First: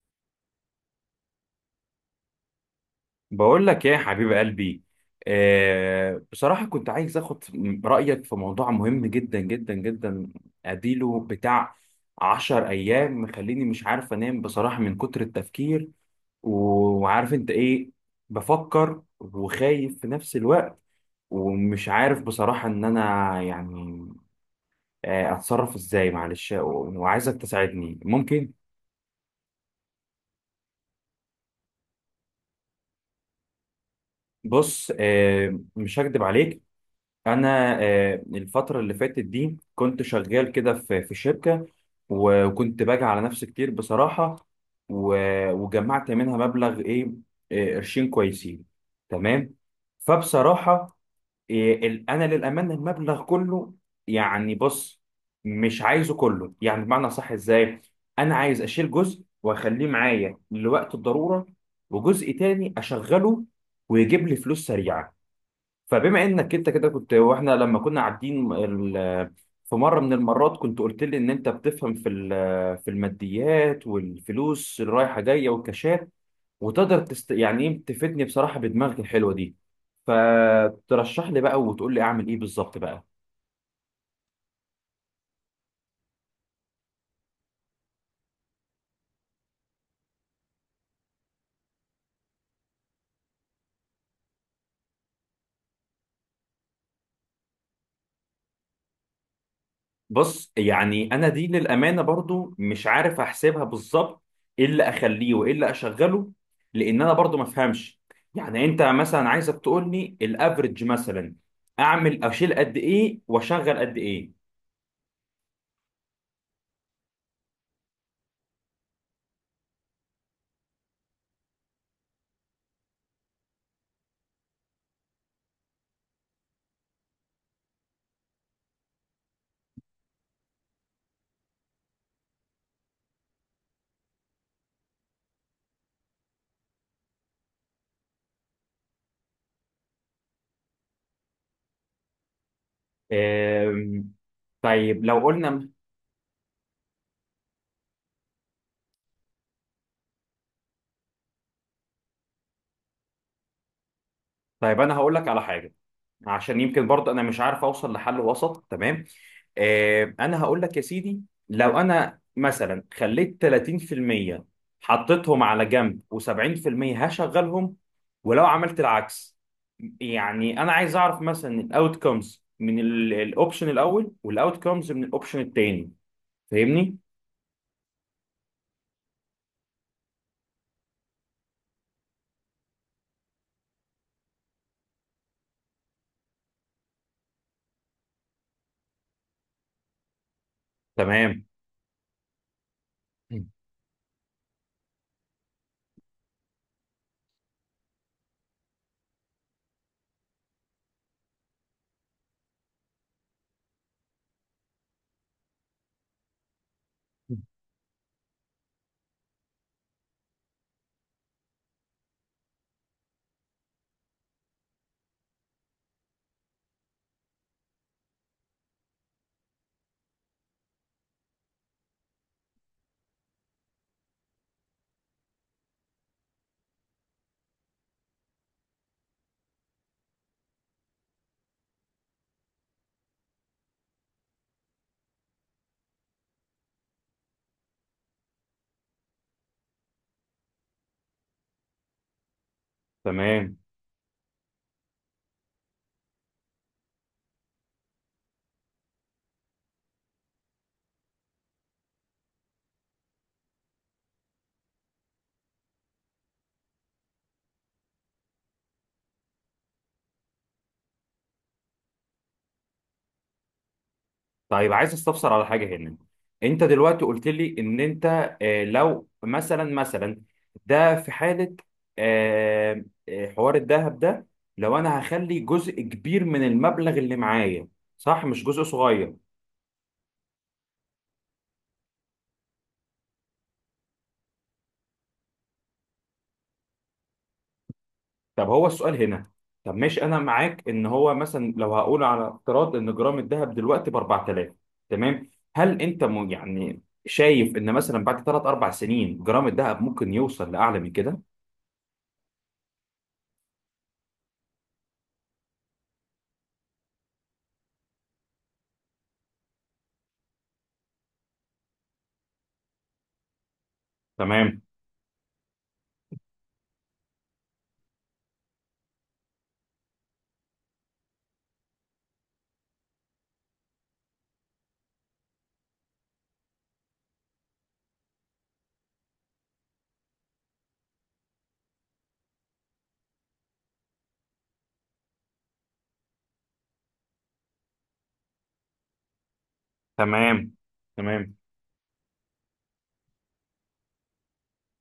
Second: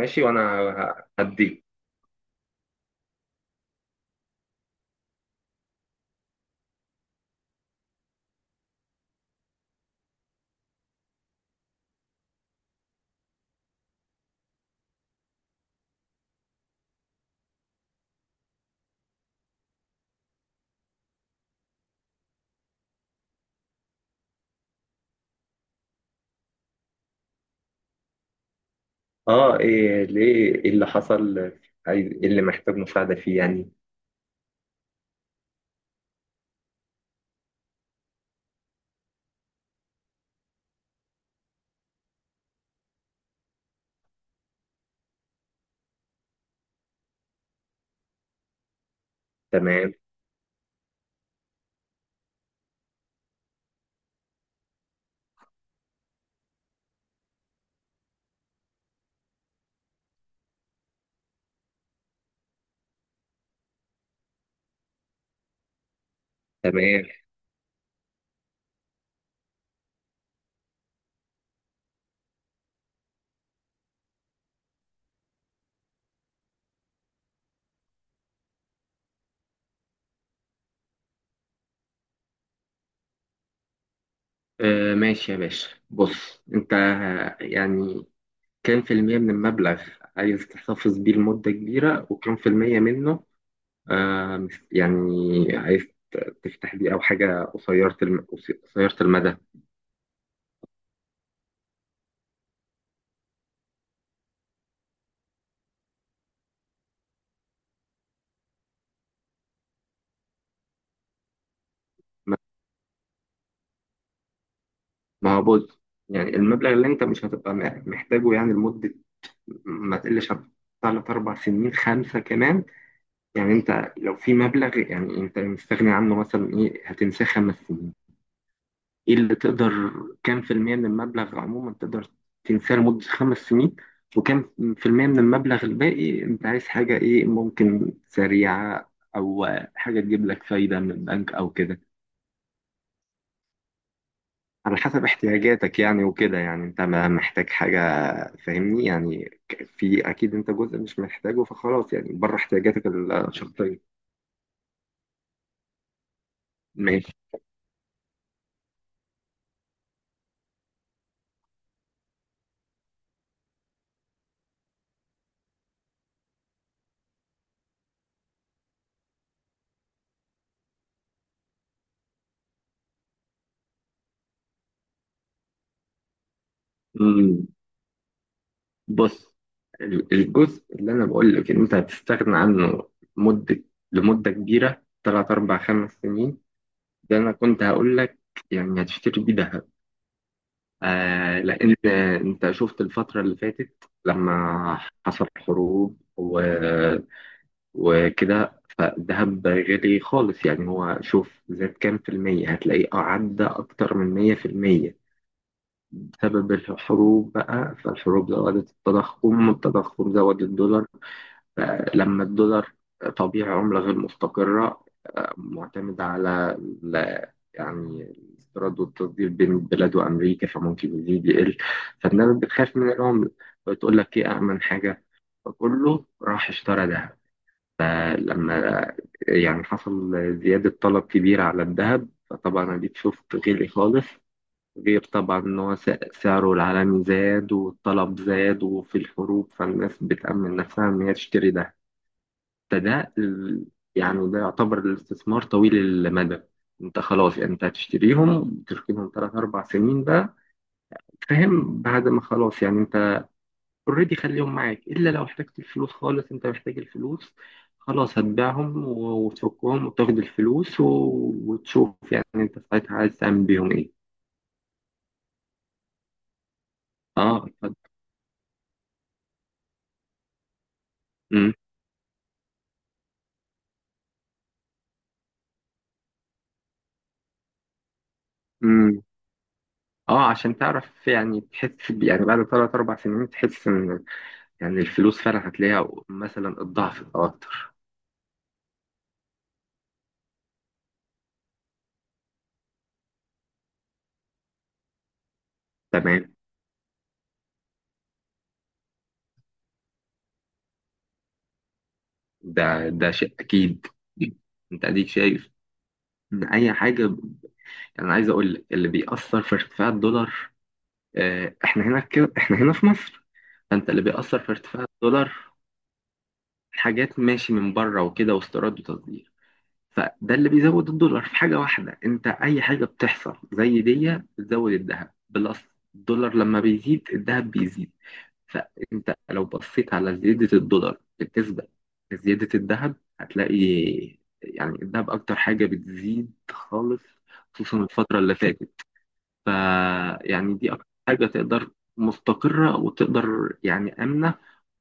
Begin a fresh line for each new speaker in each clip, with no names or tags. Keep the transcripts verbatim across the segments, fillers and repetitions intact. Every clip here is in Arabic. ماشي. وانا ه- هديك
بقول لك ايه يا حبيب قلبي. آه، بصراحة كنت عايز اخد رأيك في موضوع مهم جدا جدا جدا. اديله بتاع عشر ايام مخليني مش عارف انام بصراحة من كتر التفكير. و- وعارف انت ايه، بفكر وخايف في نفس الوقت، ومش عارف بصراحة ان انا يعني آه، اتصرف ازاي، معلش، و- وعايزك تساعدني ممكن.
اه، ايه؟ ليه؟ ايه اللي حصل؟ عايز ايه؟ اللي محتاج مساعدة فيه يعني.
بص، آه، مش هكدب عليك. انا آه، الفتره اللي فاتت دي كنت شغال كده في في شركه، و- وكنت باجي على نفسي كتير بصراحه، و- وجمعت منها مبلغ ايه، آه، قرشين كويسين. تمام.
تمام،
فبصراحه آه، ال- انا للامانه المبلغ كله، يعني بص، مش عايزه كله يعني، بمعنى صح ازاي. انا عايز اشيل جزء واخليه معايا لوقت الضروره، وجزء تاني اشغله ويجيب لي فلوس سريعه. فبما انك انت كده
تمام.
كنت، واحنا لما كنا قاعدين ال- في مره من المرات كنت قلت لي ان انت بتفهم في ال- في الماديات والفلوس اللي رايحه جايه والكاشات، وتقدر تست... يعني ايه، تفيدني بصراحه بدماغك الحلوه دي. فترشح لي بقى وتقول لي اعمل ايه بالظبط بقى.
آه، ماشي يا باشا. بص، انت ه- يعني كام في المية من المبلغ عايز تحتفظ بيه لمدة كبيرة، وكام في المية منه آه مس- يعني عايز ت- تفتح بيه او حاجة قصيرة الم... قصيرة المدى؟
بص يعني انا دي للامانه برضو مش عارف احسبها بالظبط، ايه اللي اخليه وايه اللي اشغله، لان انا برضو ما افهمش. يعني انت مثلا، عايزك تقول لي الافريج مثلا، اعمل
ما
اشيل قد ايه واشغل قد ايه.
ما هو بص، يعني المبلغ اللي انت مش هتبقى م- محتاجه يعني لمدة ما تقلش عن تلات أربع سنين، خمسة كمان. يعني انت لو في مبلغ يعني انت مستغني عنه مثلا، ايه هتنساه خمس سنين؟ ايه اللي تقدر؟ كام في المية من المبلغ عموما تقدر تنساه لمدة خمس سنين، وكام في المية من المبلغ الباقي انت عايز حاجة ايه؟ ممكن سريعة، او حاجة تجيب لك فايدة من البنك او كده،
أم،
على
طيب
حسب
لو قلنا،
احتياجاتك يعني. وكده يعني انت ما محتاج حاجة، فاهمني يعني ك- في اكيد انت جزء مش محتاجه فخلاص، يعني بره احتياجاتك الشخصية.
طيب انا هقول لك على حاجه عشان يمكن برضه
ماشي.
انا مش عارف اوصل لحل وسط. تمام. آه، انا هقول لك يا سيدي. لو انا مثلا خليت تلاتين في المية حطيتهم على جنب و70% هشغلهم، ولو عملت العكس، يعني انا عايز اعرف مثلا الاوت كومز من الاوبشن الاول والاوت كومز من الاوبشن التاني. فاهمني.
مم. بص، ال- الجزء اللي انا بقول لك ان انت هتستغنى عنه مده لمده كبيره، ثلاث اربع خمس سنين، ده انا كنت هقول لك يعني هتشتري بيه ذهب. آه،
تمام.
لان انت شفت الفتره اللي فاتت، لما حصل حروب و... وكده، فالذهب غالي خالص. يعني هو شوف زاد كام في المية، هتلاقيه عدى أكتر من مية في المية بسبب الحروب بقى. فالحروب زودت التضخم، والتضخم زود الدولار. لما الدولار طبيعي عملة غير مستقرة، آه، معتمدة على ال- يعني الاستيراد والتصدير بين البلاد وأمريكا، فممكن يزيد يقل. فالناس بتخاف من العملة، بتقول لك إيه أأمن حاجة، فكله راح اشترى ذهب. فلما يعني حصل زيادة طلب كبيرة على الذهب، فطبعا أديك شفت غلي خالص، غير طبعا إن هو س- سعره العالمي زاد والطلب زاد وفي الحروب، فالناس بتأمن نفسها إن هي تشتري ده. فده
تمام.
ال- يعني ده يعتبر الاستثمار طويل المدى. انت خلاص يعني انت هتشتريهم، تركنهم ثلاث اربع سنين بقى، فاهم؟ بعد ما خلاص يعني انت اوريدي خليهم معاك، الا لو احتجت الفلوس خالص، انت محتاج الفلوس خلاص، هتبيعهم و- وتفكهم وتاخد الفلوس و... وتشوف يعني انت ساعتها عايز تعمل بيهم ايه.
طيب عايز استفسر على حاجه هنا. انت دلوقتي قلت
اه،
لي
اتفضل.
ان انت، آه، لو مثلا مثلا، ده في
امم
حاله آه، آه، حوار الذهب ده، لو انا هخلي جزء كبير من المبلغ اللي معايا، صح، مش جزء
امم
صغير.
اه، عشان تعرف يعني تحس ب- يعني بعد ثلاث اربع سنين تحس ان يعني الفلوس فعلا هتلاقيها مثلا الضعف او اكتر.
طب هو السؤال هنا، طب ماشي انا معاك ان هو مثلا، لو هقول على افتراض ان جرام الذهب دلوقتي ب اربعة الاف، تمام، هل انت
تمام،
م- يعني شايف ان مثلا بعد ثلاثة اربع سنين جرام الذهب ممكن يوصل لاعلى من كده؟
ده ده شيء اكيد. انت اديك شايف ان اي حاجه يعني. انا عايز اقول لك اللي بيأثر في ارتفاع الدولار. آه، احنا هنا كده، احنا هنا في مصر. فانت اللي بيأثر في
تمام.
ارتفاع الدولار حاجات ماشي من بره وكده، واستيراد وتصدير. فده اللي بيزود الدولار. في حاجة واحدة، انت اي حاجة بتحصل زي دي بتزود الذهب بلس. الدولار لما بيزيد، الذهب بيزيد. فانت لو بصيت على زيادة الدولار بالنسبة لزيادة الذهب، هتلاقي يعني الذهب اكتر حاجة بتزيد خالص، خصوصا الفترة اللي فاتت. فيعني
تمام.
دي اكتر حاجة
تمام.
تقدر مستقرة وتقدر يعني آمنة،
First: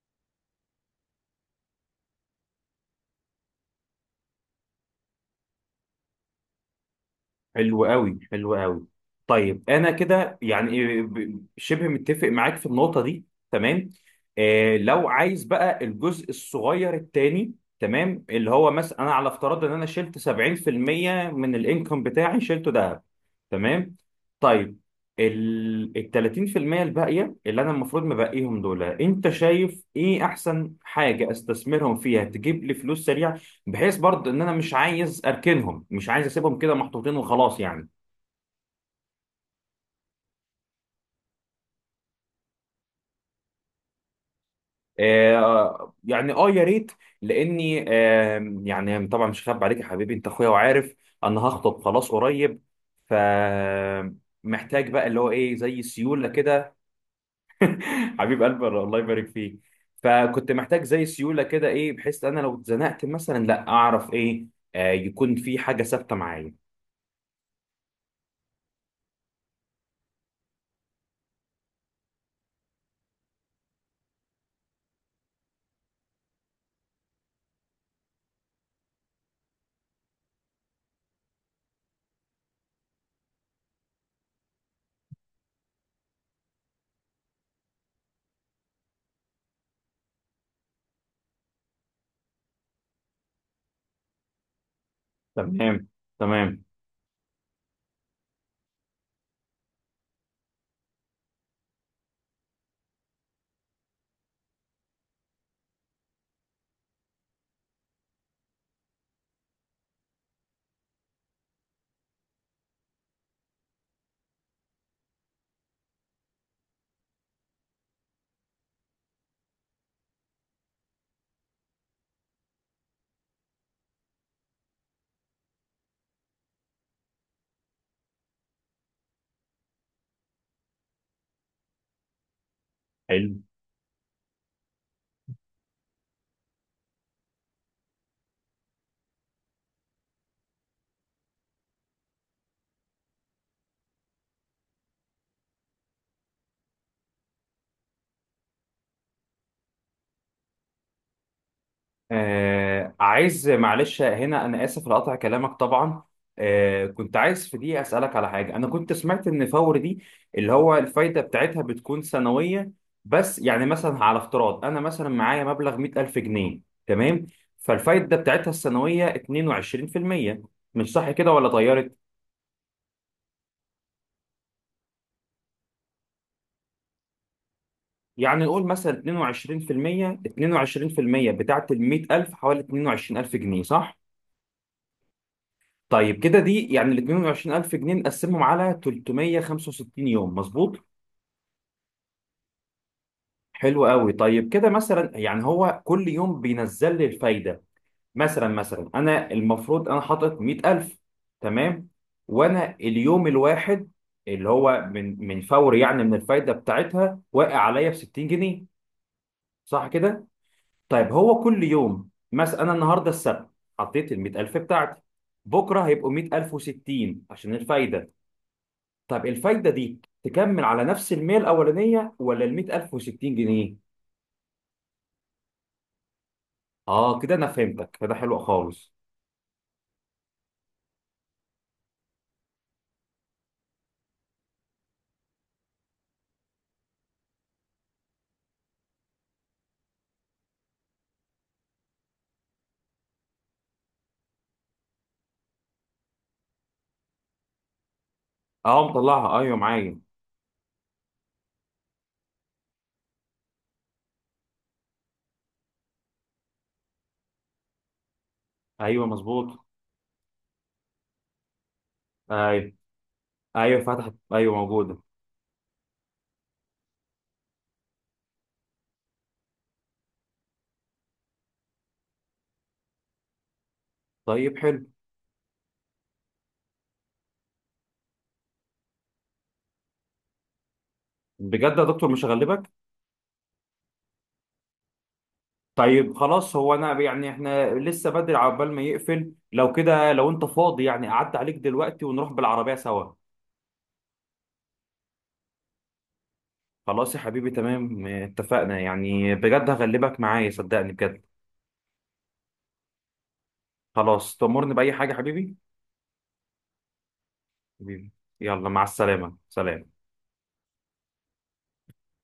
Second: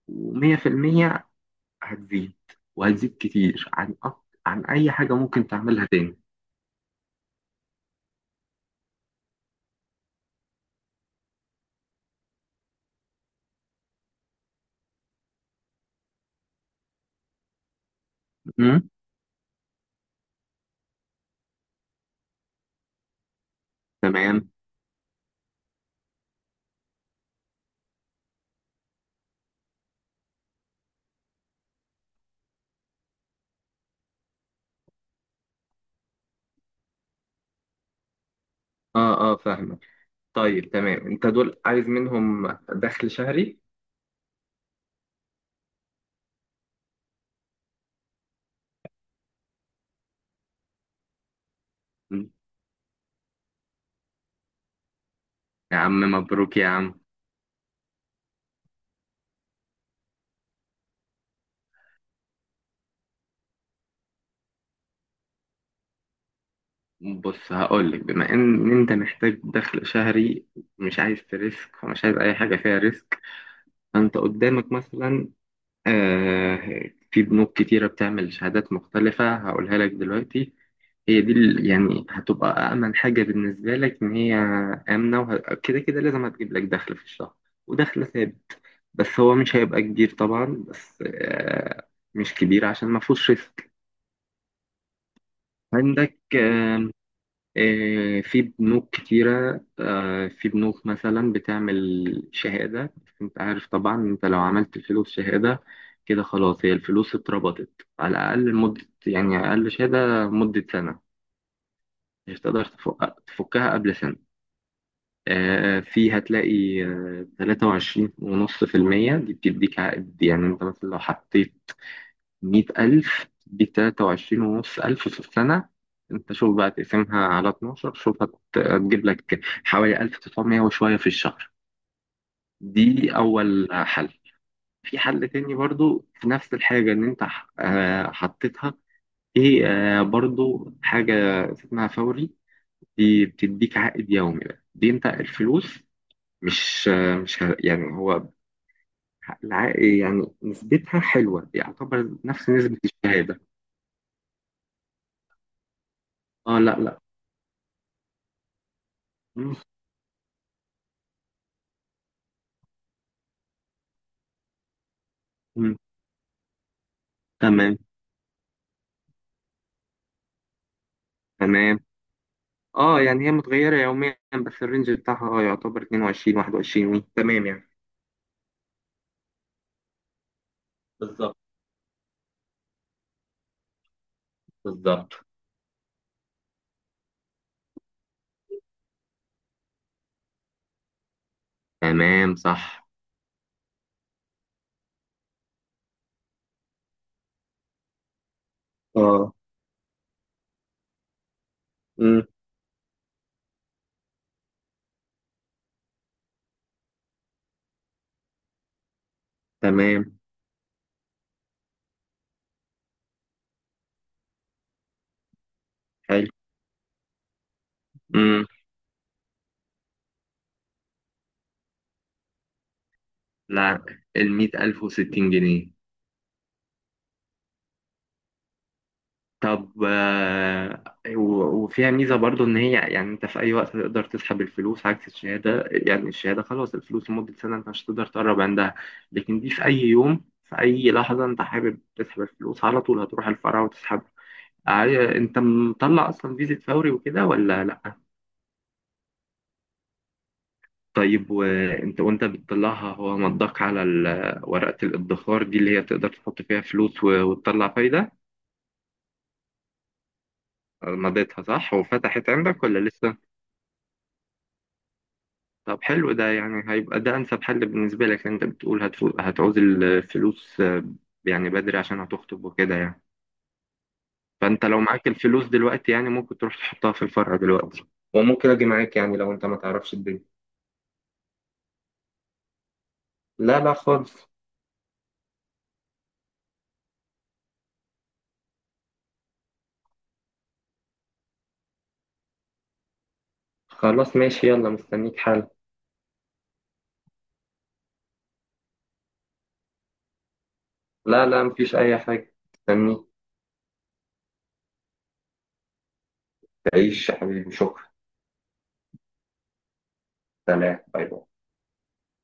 ومية في المية هتزيد، وهتزيد كتير عن أك- عن أي حاجة ممكن تعملها تاني.
حلو قوي، حلو قوي. طيب انا كده يعني إيه، ب- شبه متفق معاك في النقطه دي. تمام. آه، لو عايز بقى الجزء الصغير التاني، تمام، اللي هو
امم
مثلا انا على افتراض ان انا شلت سبعين في المية من الانكم بتاعي شلته ده. تمام.
تمام.
طيب ال ال تلاتين في المية الباقيه اللي انا المفروض مبقيهم دول، انت شايف ايه احسن حاجه استثمرهم فيها تجيب لي فلوس سريعه، بحيث برضه ان انا مش عايز اركنهم، مش عايز اسيبهم كده محطوطين وخلاص يعني.
اه، اه، فاهمك. طيب، تمام. انت دول عايز منهم دخل شهري؟
آه يعني، اه، يا ريت. لاني آه يعني طبعا مش خاب عليك يا حبيبي، انت اخويا وعارف، انا هخطب خلاص
مم.
قريب. ف محتاج بقى اللي هو ايه
يا
زي
عم
سيوله
مبروك يا
كده.
عم.
حبيب قلبي الله يبارك فيك. فكنت محتاج زي سيوله كده ايه، بحيث انا لو اتزنقت مثلا لا اعرف ايه، آه، يكون في حاجه ثابته معايا.
بص، هقول لك، بما ان انت محتاج دخل شهري، مش عايز تريسك، ومش عايز اي حاجه فيها ريسك، فانت قدامك مثلا، آه في بنوك كتيره بتعمل شهادات مختلفه هقولها لك دلوقتي. هي دي ال- يعني هتبقى أأمن حاجة بالنسبة لك، إن هي آمنة، وكده كده كده لازم هتجيب لك دخل في الشهر، ودخل ثابت. بس هو مش هيبقى كبير طبعا، بس آه، مش كبير عشان ما فيهوش ريسك.
تمام.
عندك
تمام.
آم، آه، في بنوك كتيرة، آه، في بنوك مثلا بتعمل شهادة. بس أنت عارف طبعا، أنت لو عملت فلوس شهادة كده خلاص، هي الفلوس اتربطت على الأقل مدة، يعني أقل شهادة مدة سنة، مش هتقدر تفك- تفكها قبل سنة. آه، فيه هتلاقي، آه، تلاتة وعشرين ونص في المية. دي بتديك عائد، يعني انت مثلا لو حطيت مية ألف، تديك تلاتة وعشرين ونص ألف في السنة. انت شوف بقى، تقسمها على اتناشر، شوف هت- هتجيب لك حوالي ألف تسعمية وشوية في الشهر. دي
حلو.
أول حل. في حل تاني برضو في نفس الحاجة إن أنت ح- آه، حطيتها إيه، آه، برضو حاجة اسمها فوري. دي بتديك عائد يومي بقى. دي أنت الفلوس مش مش ه- يعني هو الع- يعني نسبتها حلوة، يعتبر نفس نسبة
آه
الشهادة.
عايز، معلش هنا أنا آسف لقطع كلامك طبعا،
اه، لا
آه
لا.
كنت عايز في دي أسألك على حاجة. أنا كنت سمعت إن
مم.
فور دي اللي هو الفايدة بتاعتها بتكون سنوية. بس يعني مثلا على افتراض أنا مثلا معايا
مم.
مبلغ مئة الف جنيه. تمام.
تمام،
فالفايدة بتاعتها السنوية اتنين وعشرين في المية، مش صح كده ولا
تمام.
اتغيرت؟
اه، يعني هي متغيرة يوميا، بس الرينج بتاعها اه يعتبر اتنين وعشرين واحد وعشرين وي. تمام يعني.
يعني نقول مثلا اتنين وعشرين في المية، اتنين وعشرين في المية
بالظبط،
بتاعت ال مية الف حوالي اتنين وعشرين الف جنيه، صح؟
بالظبط.
طيب كده دي يعني ال اتنين وعشرين الف جنيه نقسمهم على تلتمية وخمسة وستين يوم، مظبوط.
تمام، صح.
حلو قوي. طيب كده مثلا يعني هو كل يوم بينزل لي الفايده. مثلا مثلا انا
اه.
المفروض انا حاطط مئة الف، تمام،
مم.
وانا اليوم الواحد اللي هو من من فور يعني من الفايده بتاعتها واقع عليا ب ستين جنيه، صح
تمام.
كده؟ طيب هو كل يوم مثلا، انا النهارده السبت حطيت ال مئة الف بتاعتي، بكره هيبقوا
حلو.
مئة الف وستين عشان الفايده.
مم.
طب الفايدة دي تكمل على نفس المية الأولانية ولا ال مية الف و60 جنيه؟
لا، ال مية ألف وستين جنيه.
اه كده أنا فهمتك، فده حلو خالص.
طب آه، و- وفيها ميزة برضو إن هي يعني أنت في أي وقت تقدر تسحب الفلوس، عكس الشهادة. يعني الشهادة خلاص الفلوس لمدة سنة، أنت مش هتقدر تقرب عندها. لكن دي في أي يوم، في أي لحظة أنت حابب تسحب الفلوس على طول، هتروح الفرع وتسحب. عاي- أنت مطلع أصلا فيزا فوري وكده ولا لأ؟
اه مطلعها، أيوه معايا.
طيب، وأنت وأنت بتطلعها هو مضاك على ال- ورقة الادخار دي اللي هي تقدر تحط فيها فلوس و- وتطلع فايدة؟
أيوه مظبوط.
آه، مضيتها صح وفتحت عندك
أيوه.
ولا لسه؟
أيوه فتحت، أيوه موجودة.
طب حلو، ده يعني هيبقى ده انسب حل بالنسبه لك، لأن انت بتقول هتفو- هتعوز الفلوس، آه، يعني بدري عشان هتخطب وكده يعني.
طيب
فانت لو
حلو.
معاك الفلوس دلوقتي، يعني ممكن تروح تحطها في الفرع دلوقتي، وممكن اجي معاك يعني لو انت ما تعرفش الدنيا.
بجد يا دكتور مش هغلبك؟
لا لا خالص.
طيب خلاص، هو أنا يعني إحنا لسه بدري عقبال ما يقفل، لو كده لو أنت فاضي يعني أعدي عليك دلوقتي ونروح بالعربية سوا.
خلاص ماشي، يلا مستنيك. حل.
خلاص يا حبيبي، تمام اتفقنا، يعني بجد هغلبك معايا، صدقني بجد.
لا لا، مفيش اي حاجه. مستنيك.
خلاص، تأمرني بأي حاجة يا حبيبي؟
تعيش يا حبيبي، شكرا.
حبيبي. يلا مع السلامة، سلام.
سلام، باي باي.